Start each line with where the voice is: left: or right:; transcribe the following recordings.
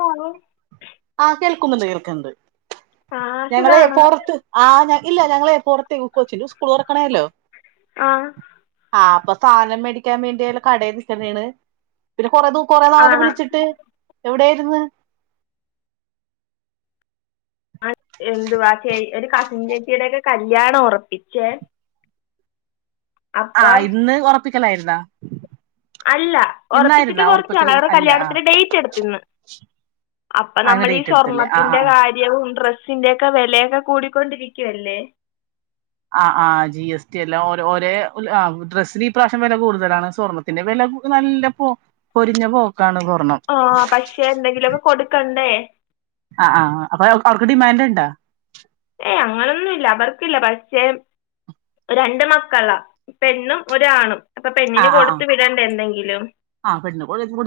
left: Hello
right: ആഹ് കേൾക്കുന്നുണ്ട് കേൾക്കുന്നുണ്ട്
left: ആ
right: ഞങ്ങളെ
left: സുഖാണ്
right: പുറത്ത് ആഹ് ഞ ഇല്ല ഞങ്ങളെ പുറത്ത് കൊച്ചിന് സ്കൂൾ തുറക്കണേല്ലോ
left: ആഹ്
right: ആഹ് അപ്പ സാധനം മേടിക്കാൻ വേണ്ടിയ്ള്ള കടെ നിക്കുന്നാണ് പിന്നെ കൊറ ദൂ കൊറെ നാളല്ലെ
left: ആണ്
right: വിളിച്ചിട്ട് എവിടെ ആയിരിന്ന്
left: ആ എന്തുവാ ചേ ഒരു കസിൻ ചേച്ചിയുടൊക്കെ കല്യാണം ഉറപ്പിച്ചേ
right: ആഹ്
left: അപ്പം
right: ഇന്ന് ഉറപ്പിക്കലായിരുന്നാ
left: അല്ല ഉറപ്പിച്ചിട്ട് കുറച്ചാളായി അവരുടെ
right: അല്ല ആഹ്
left: കല്യാണത്തിന്റെ ഡേറ്റ് അടുത്തിന്ന് അപ്പൊ
right: ആഹ് ഇന്ന്
left: നമ്മൾ ഈ
right: ഡേറ്റ് എടുത്തല്ലേ ആഹ്
left: സ്വർണത്തിന്റെ
right: ആഹ്
left: കാര്യ
right: ആഹ്
left: കാര്യവും ഡ്രസ്സിന്റെ ഒക്കെ വിലയൊക്കെ കൂടിക്കൊണ്ടിരിക്കുവല്ലേ
right: ആഹ് ആഹ് ജി എസ് ടി എല്ലാംരേ ഡ്രസ്ന് ഇപ്രാവശ്യം വില കൂടുതലാണ് സ്വർണ സ്വർണത്തിന്റെ വില നല്ല പോ പൊരിഞ്ഞ പോക്കാണ് സ്വർണം
left: ആഹ് പക്ഷെ എന്തെങ്കിലുമൊക്കെ കൊടുക്കണ്ടേ
right: ആഹ് ആഹ് അപ്പൊ അവർക്ക് ഡിമാൻഡ് ഇണ്ടാ
left: ഏയ് അങ്ങനൊന്നുംല്ല അവർക്കില്ല പക്ഷെ രണ്ട് മക്കളാ പെണ്ണും ഒരാണും അപ്പൊ പെണ്ണിന് കൊടുത്ത് വിടണ്ടെ എന്തെങ്കിലും
right: ആ പെണ്ണ്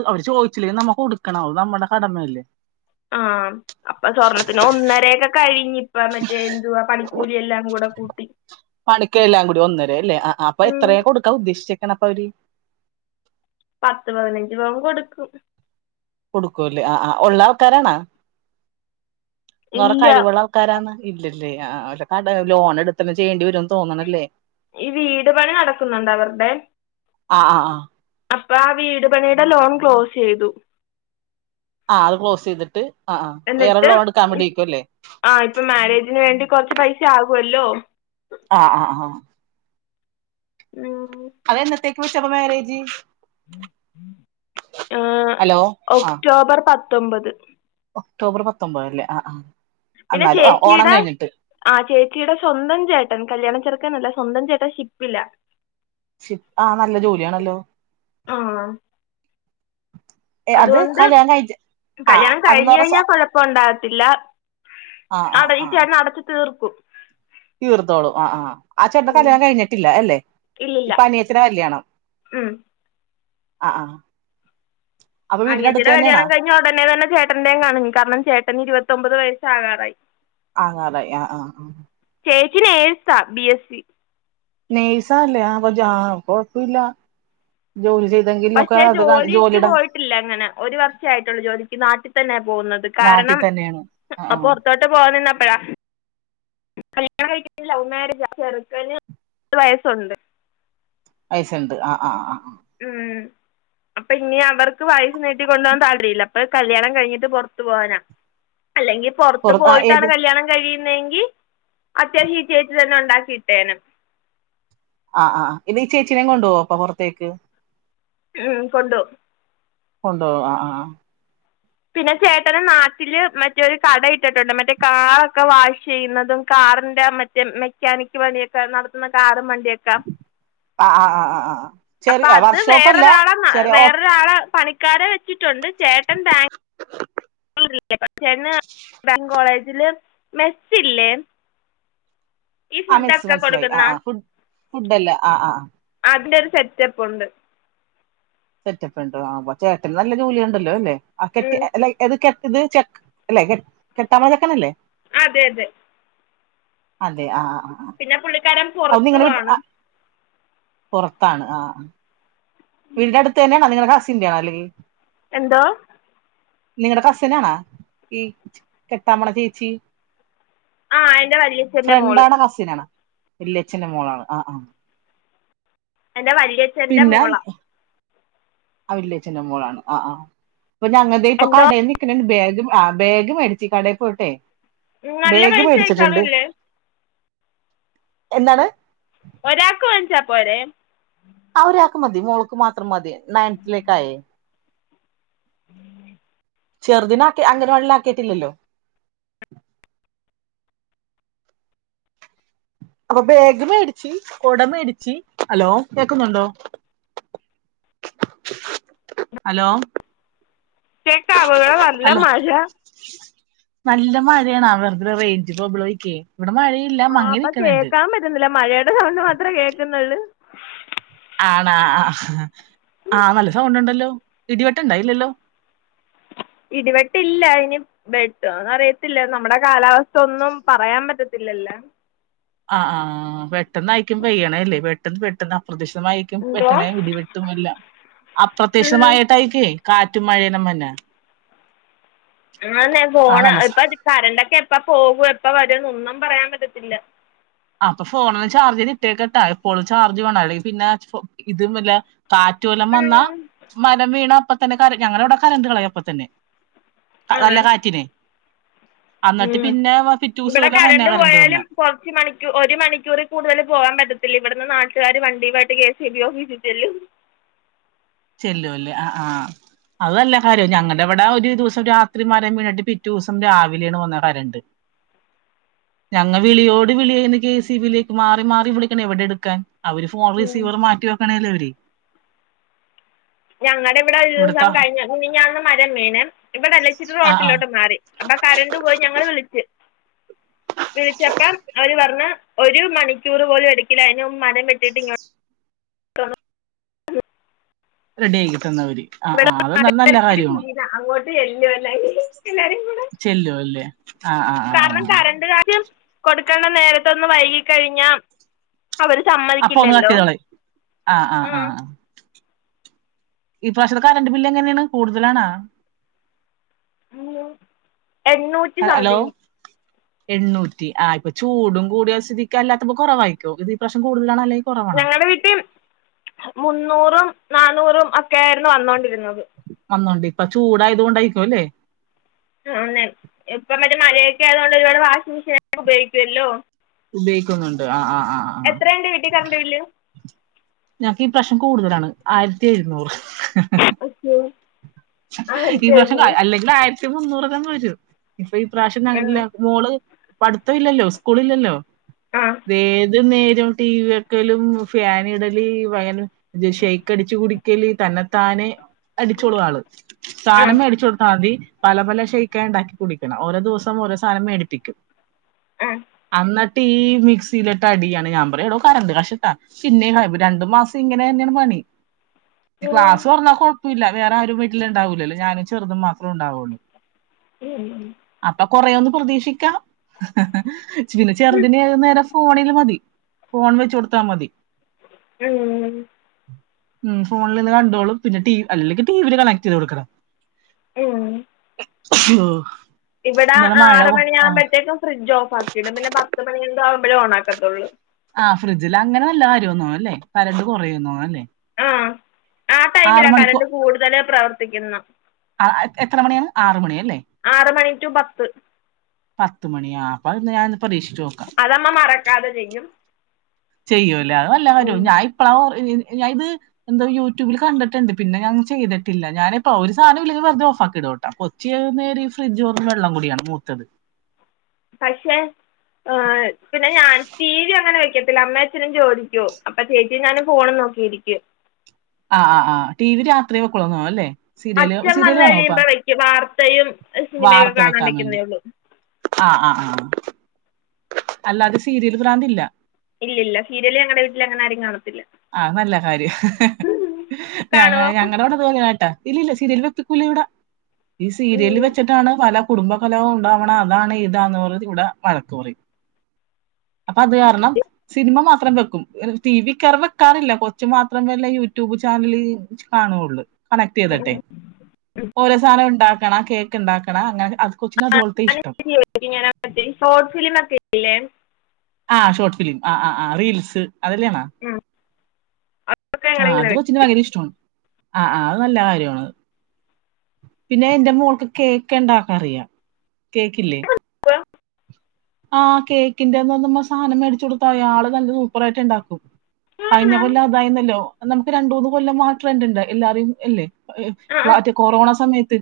right: അവര് ചോദിച്ചില്ലെങ്കലും നമ്മൾ കൊടുക്കണം അത് നമ്മുടെ കടമയല്ലേ
left: ആഹ് അപ്പൊ സ്വർണത്തിന് ഒന്നരയൊക്കെ കഴിഞ്ഞ് ഇപ്പ മറ്റേ എന്തുവാ പണിക്കൂലിയെല്ലാം കൂടെ കൂട്ടി
right: പണിക്ക എല്ലാം കൂടി ഒന്നര അല്ലേ അപ്പൊ
left: ഉം
right: എത്രയാ കൊടുക്കാൻ ഉദ്ദേശിച്ചക്കണ് അപ്പൊ അവര്
left: പത്ത് പതിനഞ്ച് പവൻ കൊടുക്കും
right: കൊടുക്കൂല്ലേ ആഹ് ആഹ് ഉള്ള ആൾക്കാരാണോ ന്ന് പറഞ്ഞാ
left: ഇല്ല
right: കഴിവുള്ള ആൾ ആൾക്കാരാണ് ഇല്ലല്ലേ ആ അല്ല ലോൺ എടുതൊക്കെ ചെയ്യേണ്ടി വരന്ന് തോന്നണല്ലേ
left: ഈ വീട് പണി നടക്കുന്നുണ്ട് അവരുടെ
right: ആഹ് ആഹ് ആഹ്
left: അപ്പൊ ആ വീട് പണിയുടെ ലോൺ ക്ലോസ് ചെയ്തു
right: ആഹ് അത് ക്ലോസ് ചെയ്തിട്ട് ആ വേറെ
left: എന്നിട്ട്
right: ലോൺ എടുക്കാൻ വേണ്ടിയെയ്ക്കും അല്ലേ
left: ആഹ് ഇപ്പൊ മാരേജിന് വേണ്ടി കൊറച്ച് പൈസ ആകുമല്ലോ!
right: ആഹ് ആഹ് ആഹ്
left: ഉം
right: അതെന്നത്തേക്ക് വെച് അപ്പ മാരേജ്
left: ഉം
right: ഹലോ ആ
left: ഒക്ടോബർ പത്തൊമ്പത്
right: ഒക്ടോബർ പത്തൊമ്പത് ല്ലെ ആഹ് ആഹ്
left: പിന്നെ
right: അന്നാലും ആഹ് ഓണം
left: ചേച്ചിയുടെ
right: കഴ്ഞ്ഞിട്ട്
left: ആഹ് ചേച്ചീടെ സ്വന്തം ചേട്ടൻ കല്യാണം ചെറുക്കൻ അല്ല സ്വന്തം ചേട്ടൻ ഷിപ്പില
right: ഷിപ് ആഹ് നല്ല ജോലിയാണല്ലൊ
left: ആഹ്
right: ഏ അത്
left: അതൊണ്ട്
right: കല്യാണം കഴിച്ച ആ
left: കല്യാണം
right: അതെന്ന്
left: കഴിഞ്ഞ്
right: പറഞ്ഞ
left: കഴിഞ്ഞാൽ കൊഴ പ്പണ്ടാകത്തില്ല
right: ആ ആ
left: അട ഈ
right: ആ
left: ചേട്ടൻ അടച്ച് തീർക്കും
right: തീർത്തോളും ആഹ് ആഹ് ആഹ് ചേട്ടൻ്റെ
left: ഉം.
right: കല്ല്യാണം കഴിഞ്ഞിട്ടില്ല അല്ലെ
left: ഇല്ലില്ല
right: ഇപ്പ അനിയത്തിട കല്യാണം
left: ഉം.
right: ആഹ് ആഹ്
left: അനിയത്തിടെ കല്യാണം കഴിഞ്ഞ ഉടനെ തന്നെ ചേട്ടന്റെ കാണും കാരണം ചേട്ടൻ ഇരുപത്തൊമ്പത് വയസ് ആകാറായി
right: ആങ്ങലായി ആഹ് ആഹ്
left: ചേച്ചി നേഴ്സ ബീ എസ്സി
right: നേയ്സാ ണല്ലെ അപ്പൊ ജാ കൊഴപ്പല്ല ജോലി ചെയ്തെങ്കി
left: പഷെ ജോലിക്ക് പോയിട്ടില്ല ഇങ്ങനെ ഒര് വർഷെ ആയിട്ടൊള്ളു ജോലിക്ക് നാട്ടി തന്നെ പോവുന്നത്
right: നാട്ടിൽ
left: കാരണം
right: തന്നെയാണ് ആ
left: അ
right: ആ
left: പൊറ്ത്തോട്ട് പോവാ നിന്നപ്പഴാ കല്യാണം കഴിക്ക്ന്നെ ലൗ മാരേജ ചെറ്ക്കന് വയസ്സുണ്ട്
right: വയസ്സ്ണ്ട് ആഹ് ആഹ് ആഹ് ആഹ്
left: ഉം അപ്പൊ ഇഞി അവർക്ക് വയസ്സ് നീട്ടി കൊണ്ടോവ താൽപര്യല്ല അപ്പൊ കല്യാണം കഴിഞ്ഞിട്ട് പൊറ്ത്ത് പോവാനാ അല്ലെങ്കി പൊറ്ത്ത്
right: പുറത്ത് ആ
left: പോയിട്ടാണ്
right: ഏത്
left: കല്യാണം കഴി യുന്നെങ്കി അത്യാവശി ചേച്ചി തന്നെ ഉണ്ടാക്കി ഇട്ടേനെ
right: ആഹ് ആഹ് ആഹ് ഇത് ഈ ചേച്ചിനെ കൊണ്ടോവൊ അപ്പൊ പൊറത്തേക്ക്
left: ഉം കൊണ്ടൊവും
right: കൊണ്ടോവും ആഹ് ആഹ് ആഹ്
left: പിന്ന ചേട്ടനും നാട്ട്ല് മറ്റൊരു കട ഇട്ടിട്ടുണ്ട് മറ്റെ കാറൊക്കെ വാഷീയ്യുന്നതും കാറിന്റെ മ മെക്കാനിക്ക് പണിയൊക്കെ നടത്ത്ന്ന കാറും വണ്ടിയൊ കം
right: ആ ആ ആ ആ ആ
left: അപ്പ
right: ചെറിയ
left: അത്
right: വർക്ക്ഷോപ്പല്ല
left: വേറൊരാള
right: ചെറിയ ഓ
left: വേറൊരാളെ പണി കാരെ വച്ചിട്ടുണ്ട് ചേട്ടൻ ബാ ചേട്ടന് ബാങ്കോളേജില് മെസ്സില്ലെ
right: ആഹ് മെസ്സ് മൻസ്സിലായി
left: കൊടുക്കുന്ന
right: ആഹ് ആഹ് ഫുഡ്ഡ് ഫുഡ്ഡല്ല ആഹ് ആഹ്
left: അതിൻ്റെ ഒരു സെറ്റപ്പ് ഉണ്ട്
right: സെറ്റപ്പ് ഉണ്ടൊ ആഹ് അപ്പൊ ചേട്ടന് നല്ല ജോലി ഉണ്ടല്ലൊ അല്ലെ ആഹ് കെട്ടി അല്ല ഇത് കെട്ടത് ഇത് ചെ അല്ലെ കെ കെട്ടാൻ പോണ ചെക്കനല്ലെ
left: അതെ അതെ
right: അതെ ആഹ് ആഹ് ആഹ്
left: പിന്ന പുള്ളിക്കാരൻ
right: അത് നിങ്ങളെ വീ
left: പൊറത്തുവാണ്
right: ആഹ് പൊറത്താണ് ആഹ് ആഹ് ആഹ് വീടിന്റ അടുത്ത് തന്ന്യാണൊ നിങ്ങടെ കസിന്റെ ആണൊ അല്ലെങ്കി
left: എന്തോ
right: നിങ്ങടെ കസിനണൊ ഈ കെട്ടാൻ പൊണ ചേച്ചി
left: ആ എൻ്റെ വല്യച്ഛൻ്റെ മോൾ
right: ഫ്രണ്ടാണൊ കസിനാണൊ വല്ല്യച്ചന്റെ മോളാണ് ആഹ് ആഹ്
left: എൻ്റെ വല്യ
right: പിന്ന അലി ആഹ് വല്ല്യഛന്റെ മോളാണ് ആഹ് ആഹ് ഇപ്പൊ ഞങ്ങ തെ ഇപ്പൊ
left: എന്തോ
right: കടയി നിക്ക്ണെണ് ബാഗ് ആഹ് ബാഗ് മേടിച്ച് കടയി പോയിട്ടെ
left: നല്ല
right: ബാഗ്
left: പൈസയൊക്കെ
right: മേടിച്ചിട്ട്ണ്ട്
left: അറിയില്ലേ
right: എന്നാണ്
left: ഒരാക്ക് വാങ്ങിച പോരെ
right: ആഹ് ഒരാക്ക് മതി മോൾക്ക് മാത്രം മതി നയൻത്തിലേക്കായെ ചെറ്തിനെ ആക്കി അംഗനവാടില് ആക്കിയിട്ടില്ലല്ലോ അപ്പൊ ബേഗം മേടിച്ച് കുട മേടിച്ചു ഹലോ കേക്കുന്നുണ്ടോ ഹലോ
left: കേക്കാവോ ഇവിടെ നല്ല
right: ഹലോ
left: മഴ
right: നല്ല മഴയാണ് അവരുടെ റെയ്ഞ്ചും പ്രോബ്ലമൊക്കെ ഇവിടെ മഴയാണ്
left: ആഹ അപ്പൊ കേൾക്കാൻ പറ്റുന്നില്ല മഴയുടെ സൗണ്ട് മാത്രേ കേക്കുന്നുള്ളൂ
right: ആണോ ആ ആഹ് നല്ല സൗണ്ട് ഉണ്ടല്ലോ ഇടിവെട്ട് ഇല്ലല്ലോ
left: ഇടിവെട്ടില്ല അതിന് ബെട്ട്ന്ന് അറിയത്തില്ല നമ്മുടെ കാലാവസ്ഥ ഒന്നും പറയാൻ പറ്റത്തില്ലല്ല
right: ആ ആഹ്ആ പെട്ടെന്ന് അായിക്കുമ്പോ പെയ്യണല്ലേ പെട്ടെന്ന് പെട്ടെന്ന് അപ്രതീക്ഷിതമായി ക്കും
left: എന്തോ
right: പെട്ടണയും ഇടിവെട്ടും എല്ലാം അപ്രത്യക്ഷിമായിട്ടായിക്കേ കാറ്റും മഴേല്ല വന്ന
left: എന്നാലുംന്ന
right: ആ
left: ഫോണ്
right: നല്ല സ-
left: ഇപ്പ കരണ്ടൊക്കെ എപ്പ പോകൂ എപ്പ വരന്ന് ഒന്നും പറയാൻ പറ്റത്തില്ല
right: അപ്പൊ ഫോണിന് ചാർജന് ഇട്ടിയേക്ക കേട്ടാ എപ്പോഴും ചാർജ് വേണ പിന്നെ ഇതും വല്ല കാറ്റുവല്ലം വന്ന
left: ഉം
right: മരം വീണ അപ്പ തന്നെ ക ഞങ്ങള അവിടെ കരണ്ട് കളയപ്പ തന്നെ
left: ആണ്
right: നല്ല കാറ്റിനെ അന്നിട്ട്
left: ഉം
right: പിന്നെ പിറ്റൂസ്
left: ഇവിടെ
right: പോല്ലെ മന്നേ
left: കറണ്ട്
right: കരണ്ട് വന്ന
left: പോയാലും കുറച്ച് മണിക്കൂർ ഒരു മണിക്കൂർ കൂടുതൽ പോകാൻ പറ്റത്തില്ല ഇവിടുന്ന് നാട്ടുകാര് വണ്ടിയുമായിട്ട് കെ എസ് ബി ഓഫീസിൽ ചെല്ലും
right: ചെല്ലുവല്ലേ ആ ആഹ് അതല്ല കാര്യം ഞങ്ങളുടെ ഇവിടെ ഒരു ദിവസം രാത്രി മരം വീണിട്ടി പിറ്റേ ദിവസം രാവിലെയണ് വന്ന കരണ്ട് ഉണ്ട്
left: ഉ
right: ഞങ്ങൾ വിളിയോട് വിളിയുന്ന കെ സി ബിലേക്ക് മാറി മാറി വിളിക്കണം എവിടെ എടുക്കാൻ അവര് ഫോൺ റിസീവർ മാറ്റി വെക്കണേല്ലേ അവര്
left: ഞങ്ങളുടെ ഇവിടെ ഒരു ദിവസം
right: ഇവിടത്തെ
left: കഴിഞ്ഞ മിനിഞ്ഞാന്ന് മരം വീണ് ഇവിടെല്ലച്ചിരി
right: ആ ആ
left: റോട്ടിലോട്ട് മാറി അപ്പൊ കരണ്ട് പോയി ഞങ്ങള് വിളിച്ച് വിളിച്ചപ്പ അവര് പറഞ്ഞ ഒരു മണിക്കൂർ പോലും എടുക്കില്ല അതിനന് മരം വെട്ടിട്ട്
right: റെഡി ആക്കി തന്നവര് ആ
left: ഇവിടെ
right: ആ അത്
left: നാട്ടുകാർ
right: നല്ല കാര്യമാണ്
left: അങ്ങോട്ട് ചെല്ലൂ അല്ലെങ്കി എല്ലാരും കൂടെ
right: ചെല്ലു അല്ലേ
left: കാരണം കറണ്ട് കാര്യം കൊടുക്കണ്ട നേരത്തൊന്ന് വൈകി കഴിഞ്ഞാ അവര്
right: അപ്പൊ ഒന്ന് കട്ട്
left: സമ്മതിക്കില്ലല്ലോ
right: ചെയ്തോളീം ആ ആ ആ ആ.
left: ഉം
right: ഈ പ്രാവശ്യത്തെ കരണ്ട് ബില്ല് എങ്ങനെയാണ് കൂടുതലാണാ
left: എണ്ണൂറ്റ
right: ഹലോ
left: ഉ
right: എണ്ണൂറ്റി ആ ഇപ്പൊ ചൂടും കൂടിയ സ്ഥിതിക്ക് അല്ലാത്തപ്പോ കുറവായിരിക്കോ ഇത്ഈ പ്രവശ്യം കൂടുതലാണല്ലേ
left: ഞങ്ങളുടെ വീട്ടിൽ മുന്നൂറും നാനൂറും ഒക്കെ ആയിരുന്നു വന്നോണ്ടിരുന്നത്
right: വന്നോണ്ട് ഇപ്പ ചൂടായതു കൊണ്ടായിരിക്കും അല്ലേ
left: ആന്നെ ഇപ്പം മറ്റേ മഴയൊക്കെ ആയതൊണ്ട് ഒരുപാട് വാഷിംഗ് മെഷീനെ ഉപയോഗിക്കുവല്ലോ
right: ഉപയോഗിക്കുന്നുണ്ട് ആ ആ ആ ആ
left: എത്രയ ഉണ്ട് വീട്ടിൽ കരണ്ട് ബില്ല്
right: ഞങ്ങക്ക് ഈ പ്രാവശ്യം കൂടുതലാണ് ആയിരത്തി എഴുന്നൂറ്
left: ഓക്കെ
right: ഈ
left: ആയിരത്തി
right: പ്രാവശ്യം
left: എഴുന്നൂറ്
right: അല്ലെങ്കിൽ ആയിരത്തി മുന്നൂറ്ക്കന്നെ വരൂ ഇപ്പൊ ഈ പ്രാവശ്യം അങ്ങന മോള് പഠിത്തം ഇല്ലല്ലോ സ്കൂള് ഇല്ലല്ലോ
left: ആ
right: ഏത് നേരും ടി വി ഒരിക്കലും ഫ്യാന ഇടല് ഭയ ഷെയ്ക്ക് അടിച്ചു കുടിക്കല് തന്നെതാന് അടിച്ചോളു ആള്
left: ആ
right: സാധനം മേടിച്ചു കൊടുത്താൽ മതി പല പല ഷെയ്ക്ക ഉണ്ടാക്കി കുടിക്കണം ഓരോ ദിവസംഓരോ സാധനം മേടിപ്പിക്കും
left: ആ
right: അന്നട്ടീ മിക്സിയിലിട്ട ടിയാണ് ഞാൻ പറയടോ കറണ്ട് കാശ്ട്ടാ ചിന്നേഹായ് രണ്ടു മാസം ഇങ്ങനെ തന്നെയാണ് പണി ക്ലാസ് തൊറന്നൽ കൊഴപ്പല്ല വേറെ ആരും വീട്ടിലിൽ ഉണ്ടാവില്ലല്ലോ ഞാനും ചെറുതും മാത്രം ഉണ്ടാവയുള്ളൂ
left: ഉം ഉം
right: അപ്പൊ കൊറയുവെന്ന് പ്രതീക്ഷിക്കാം ഹ്ഹ് ഹ പിന്നെ ചെറുതിന് ഏത് നേരവും ഫോണില് മതി ഫോൺ വെച്ച് കൊടുത്താമതി
left: ഉഉം
right: ഉം ഫോണിലിരുന്ന് കണ്ടോളും പിന്നെ ടി അല്ലെങ്കിൽ ടി വി ല് കണക്ട് ചെയ്ത് കൊടുക്കണം
left: ഊമ്
right: [unintelligible]
left: ഇവിടെ
right: ഇന്നലെ മഴ
left: ആറ്
right: കൊ- ആ
left: മണിയാകുമ്പോഴത്തേക്കും ഫ്രിഡ്ജ് ഓഫ് ആക്കിയിടും പിന്നെ പത്ത് മണി ആകുമ്പഴേ ഓണാക്കത്തുള്ളൂ
right: ആഹ് ഫ്രിഡ്ജ് അങ്ങനെ നല്ല കാര്യമാന്ന്തോന്നണ് അല്ലേ കറണ്ട് കുറയുന്ന്തോന്നണ് അല്ലേ
left: ആഹ് ആ
right: ആറു
left: ടൈമിലാ
right: മണിക്കോ
left: കറണ്ട് കൂടുതൽ പ്രവർത്തിക്കുന്ന
right: ആഹ് എത്ര മണിയാണ് ആറു മണി അല്ലേ
left: ആറ് മണി റ്റു പത്ത്
right: പത്ത്മണിയോ ആ അപ്പൊ അത് ഞാൻ പരീക്ഷിച്ച് നോക്കാം
left: അതമ്മ മറക്കാതെ ചെയ്യും
right: ചെയ്യുവല്ലേ അത് നല്ല കാര്യമാണ് ഞാൻ ഇപ്പളാ ഇത് ചെയ് എന്തോ യൂടൂബിൽ കണ്ടിട്ടുണ്ട് പിന്നെ ഞാൻ ചെയ്തിട്ടില്ല ഞാനിപ്പോ ഒരു സാധനോം ഇല്ലെങ്കിൽ വെറുതെ ഓഫാക്കി ഇടുവേട്ടോ ഏത് നേരോം ഫ്രിഡ്ജ് തുറന്ന് വെള്ളം കൂടിയാണ് മൂത്തത്
left: പക്ഷെങ് പിന്നെ ഞാൻ ടിവി അങ്ങനെ വെക്കത്തില്ല അമ്മേ ച്ചനും ജോലിക്ക് പോകും അപ്പൊ ചേച്ചീഞാനും ഫോണും നോക്കിയിരിക്കും
right: ആഹ് ആഹ് ആഹ് ടി വി രാത്രി വെക്കുള്ളൂ [unintelligible] അല്ലേ സീരിയല്
left: അച്ഛൻ
right: സീരിയല്
left: വന്ന്
right: കാണോ ഇപ്പ?
left: കഴിയുമ്പോ വയ്ക്കും വാർത്തയും സിനിമയൊക്കെ കാണാൻ വെക്കുന്നേയുള്ളൂ
right: ആഹ് ആഹ് അ അല്ലാതെ സീരിയൽ പഭ്രാന്തില്ല
left: ഇല്ലില്ല സീരിയല് ഞങ്ങടെ വീട്ടിൽ അങ്ങനെ ആരും കാണത്തില്ല
right: ആഹ് അത് നല്ല കാര്യാ ഹ ഹ ഹ് ഞ ഞങ്ങളുടെ അവിടെ ഇത്പോലാണ് ട്ടാ ഇല്ലില്ല സീരിയൽ വെപ്പിക്കൂല വിടെ ഈ സീരിയൽ വെച്ചിട്ടാണ് പല കുടുംബകലഹവും ഉണ്ടാവണെ അതാണ് ഇതാണ് പറഞ്ഞ് ഇവിടെ വഴക്ക് പറയും
left: [inaudible]
right: അപ്പൊ അത് കാരണം സിനിമ മാത്രം വെക്കും ടി വി [unintelligible] വെക്കാറില്ല കൊച്ചു മാത്രം വല്ല യൂട്യൂബ് ചാനല് കാണുവൊള്ളൂ കണക്ട് ചെയ്തിട്ടെ
left: കാണുമോ
right: ഓരോ സാധനം ഉണ്ടാക്കണം കേക്ക് ണ്ടാക്കണം അങ്ങനെ അത് കൊച്ചിന് അതുപോലത്തെ ഇഷ്ടം
left: ഇടക്ക് ഞാൻ ഒറ്റക്ക് ഷോർട്ട് ഫിലിം ഒക്കെഇടിഇല്ലേ
right: ആ ഷോർട്ട് ഫിലിം ആഹ് ആഹ് ആഹ് റീൽസ് അതെല്ലാണോ
left: അതൊക്കെ ഞങ്ങൾ
right: ആഹ്
left: ഇങ്ങനെ
right: അത് കൊച്ചിന് ഭയര ഇഷ്ടമാണ് ആഹ് ആഹ് അത് നല്ല കാര്യവാ ണത് പിന്നെ എൻ്റെ മോൾക്ക് കേക്ക് ഉണ്ടാക്കാറിയാം കേക്കില്ലേ
left: വെക്കും
right: ആഹ് കേക്കിന്റെ നുമ്മ സാധനം മേടിച്ച് കൊടുത്താമതി ആള് നല്ല സൂപ്പറായിട്ട് ഉണ്ടാക്കും കഴിഞ്ഞ
left: ആണോ
right: കൊല്ലം അതായിരുന്നല്ലോ നമുക്ക് രണ്ട് മൂന്ന് കൊല്ലം ആ ട്രെൻഡ് ഉണ്ട് എല്ലാതിലും ഇല്ലേ
left: ആ ആ
right: മറ്റേ കൊറോണ സമയത്ത്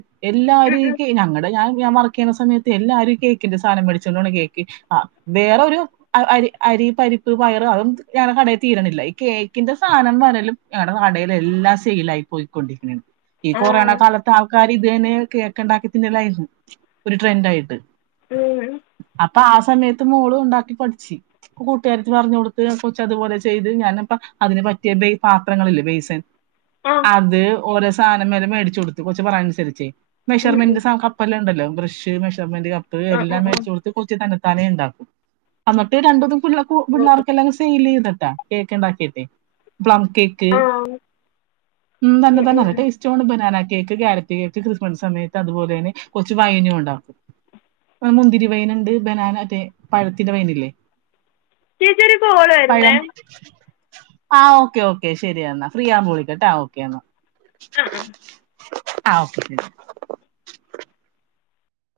left: ഉം
right: എല്ലാരും ഈ
left: ഉം.
right: കേ ഞങ്ങളുടെ ഞാൻ ഞാൻ മർക്ക് ക്കെ സമയത്ത് എല്ലാരും ഈ കേക്കിന്റെ സാധനം മേടിച്ചോണ്ട് പോണ് കേക്ക് ആഹ് വേറൊരു അരി അരി പരിപ്പ് പയറ് അതൊന്നും ഞങ്ങടെ കടയിൽ തീരണില്ല ഈ കേക്കിന്റെ സാധനം വരലും ഞങ്ങടെ കടയിൽ എല്ലാം സെയിലായി പൊയിക്കൊണ്ടിരിക്കണത് ഈ
left: ആ
right: കൊറോണ ആൾക്കാര് ഇത് തന്നെ കേക്ക് ണ്ടാക്കി തിന്നലായിരുന്നു ഒരു ട്രെൻന്റായിട്ട്
left: ഊ ഉം
right: അപ്പൊ ആ സമയത്ത് മോളും ഉണ്ടാക്കി പഠിച്ചു കൂട്ടുകാരത്തി പറഞ്ഞുകൊടുത്ത് ആ കൊച്ച് അതുപോലെ ചെയ്ത് ഞാനപ്പം അതിന് പറ്റിയ പാത്രങ്ങളില്ലേ ബേയ്സൻ
left: ആഹ്
right: അത് ഓരോ സാധനങ്ങള് മേട്ച്ച് കൊടുത്ത് കൊച്ച് പറയണത് അൻസരിച്ച്
left: ഉം ഉം.
right: മെഷർമെന്റ് സാ കപ്പ് എല്ലാം ഇണ്ടല്ലോ ബ്രഷ് മെഷർമെന്റ് കപ്പ്
left: ആ ആ
right: എല്ലാം
left: ആ
right: മേട്ച്ച് കൊട് ഇപ്പൊ കൊച്ച് തന്നത്താനെ ഇണ്ടാക്കും എന്നിട്ട് രണ്ട് മൂന്ന്
left: ഓ
right: പിള്ളേർക്കെല്ലാം സെയിൽ ചെയ്ത്ട്ടാ കേക്ക് ഇണ്ടാക്കീട്ടെ പ്ലം കേക്ക്
left: ആ
right: ഉം തന്നെ തന്നെ നലടേസ് ച്ചോണ് banana cake carrot cake Christmas സമയത്ത് അതുപോലെന്നെ കൊർച്ച് വൈനും ഉണ്ടാക്കും. മുന്തിരി വൈനുണ്ട് ബനാന മറ്റേ പഴത്തിന്റെ വൈനില്ലേ
left: ചേച്ചി ഒരു കോൾ
right: പഴം
left: വരുന്നേ
right: ആഹ് ഓക്കെ ഓക്കെ ശരിയെന്നാ ഫ്രീ ആകുമ്പോ വിളിക്കട്ട ആഹ് ഓക്കെ എന്നാ
left: ആഹ് ആഹ്
right: ആഹ് ഓക്കെക്കെ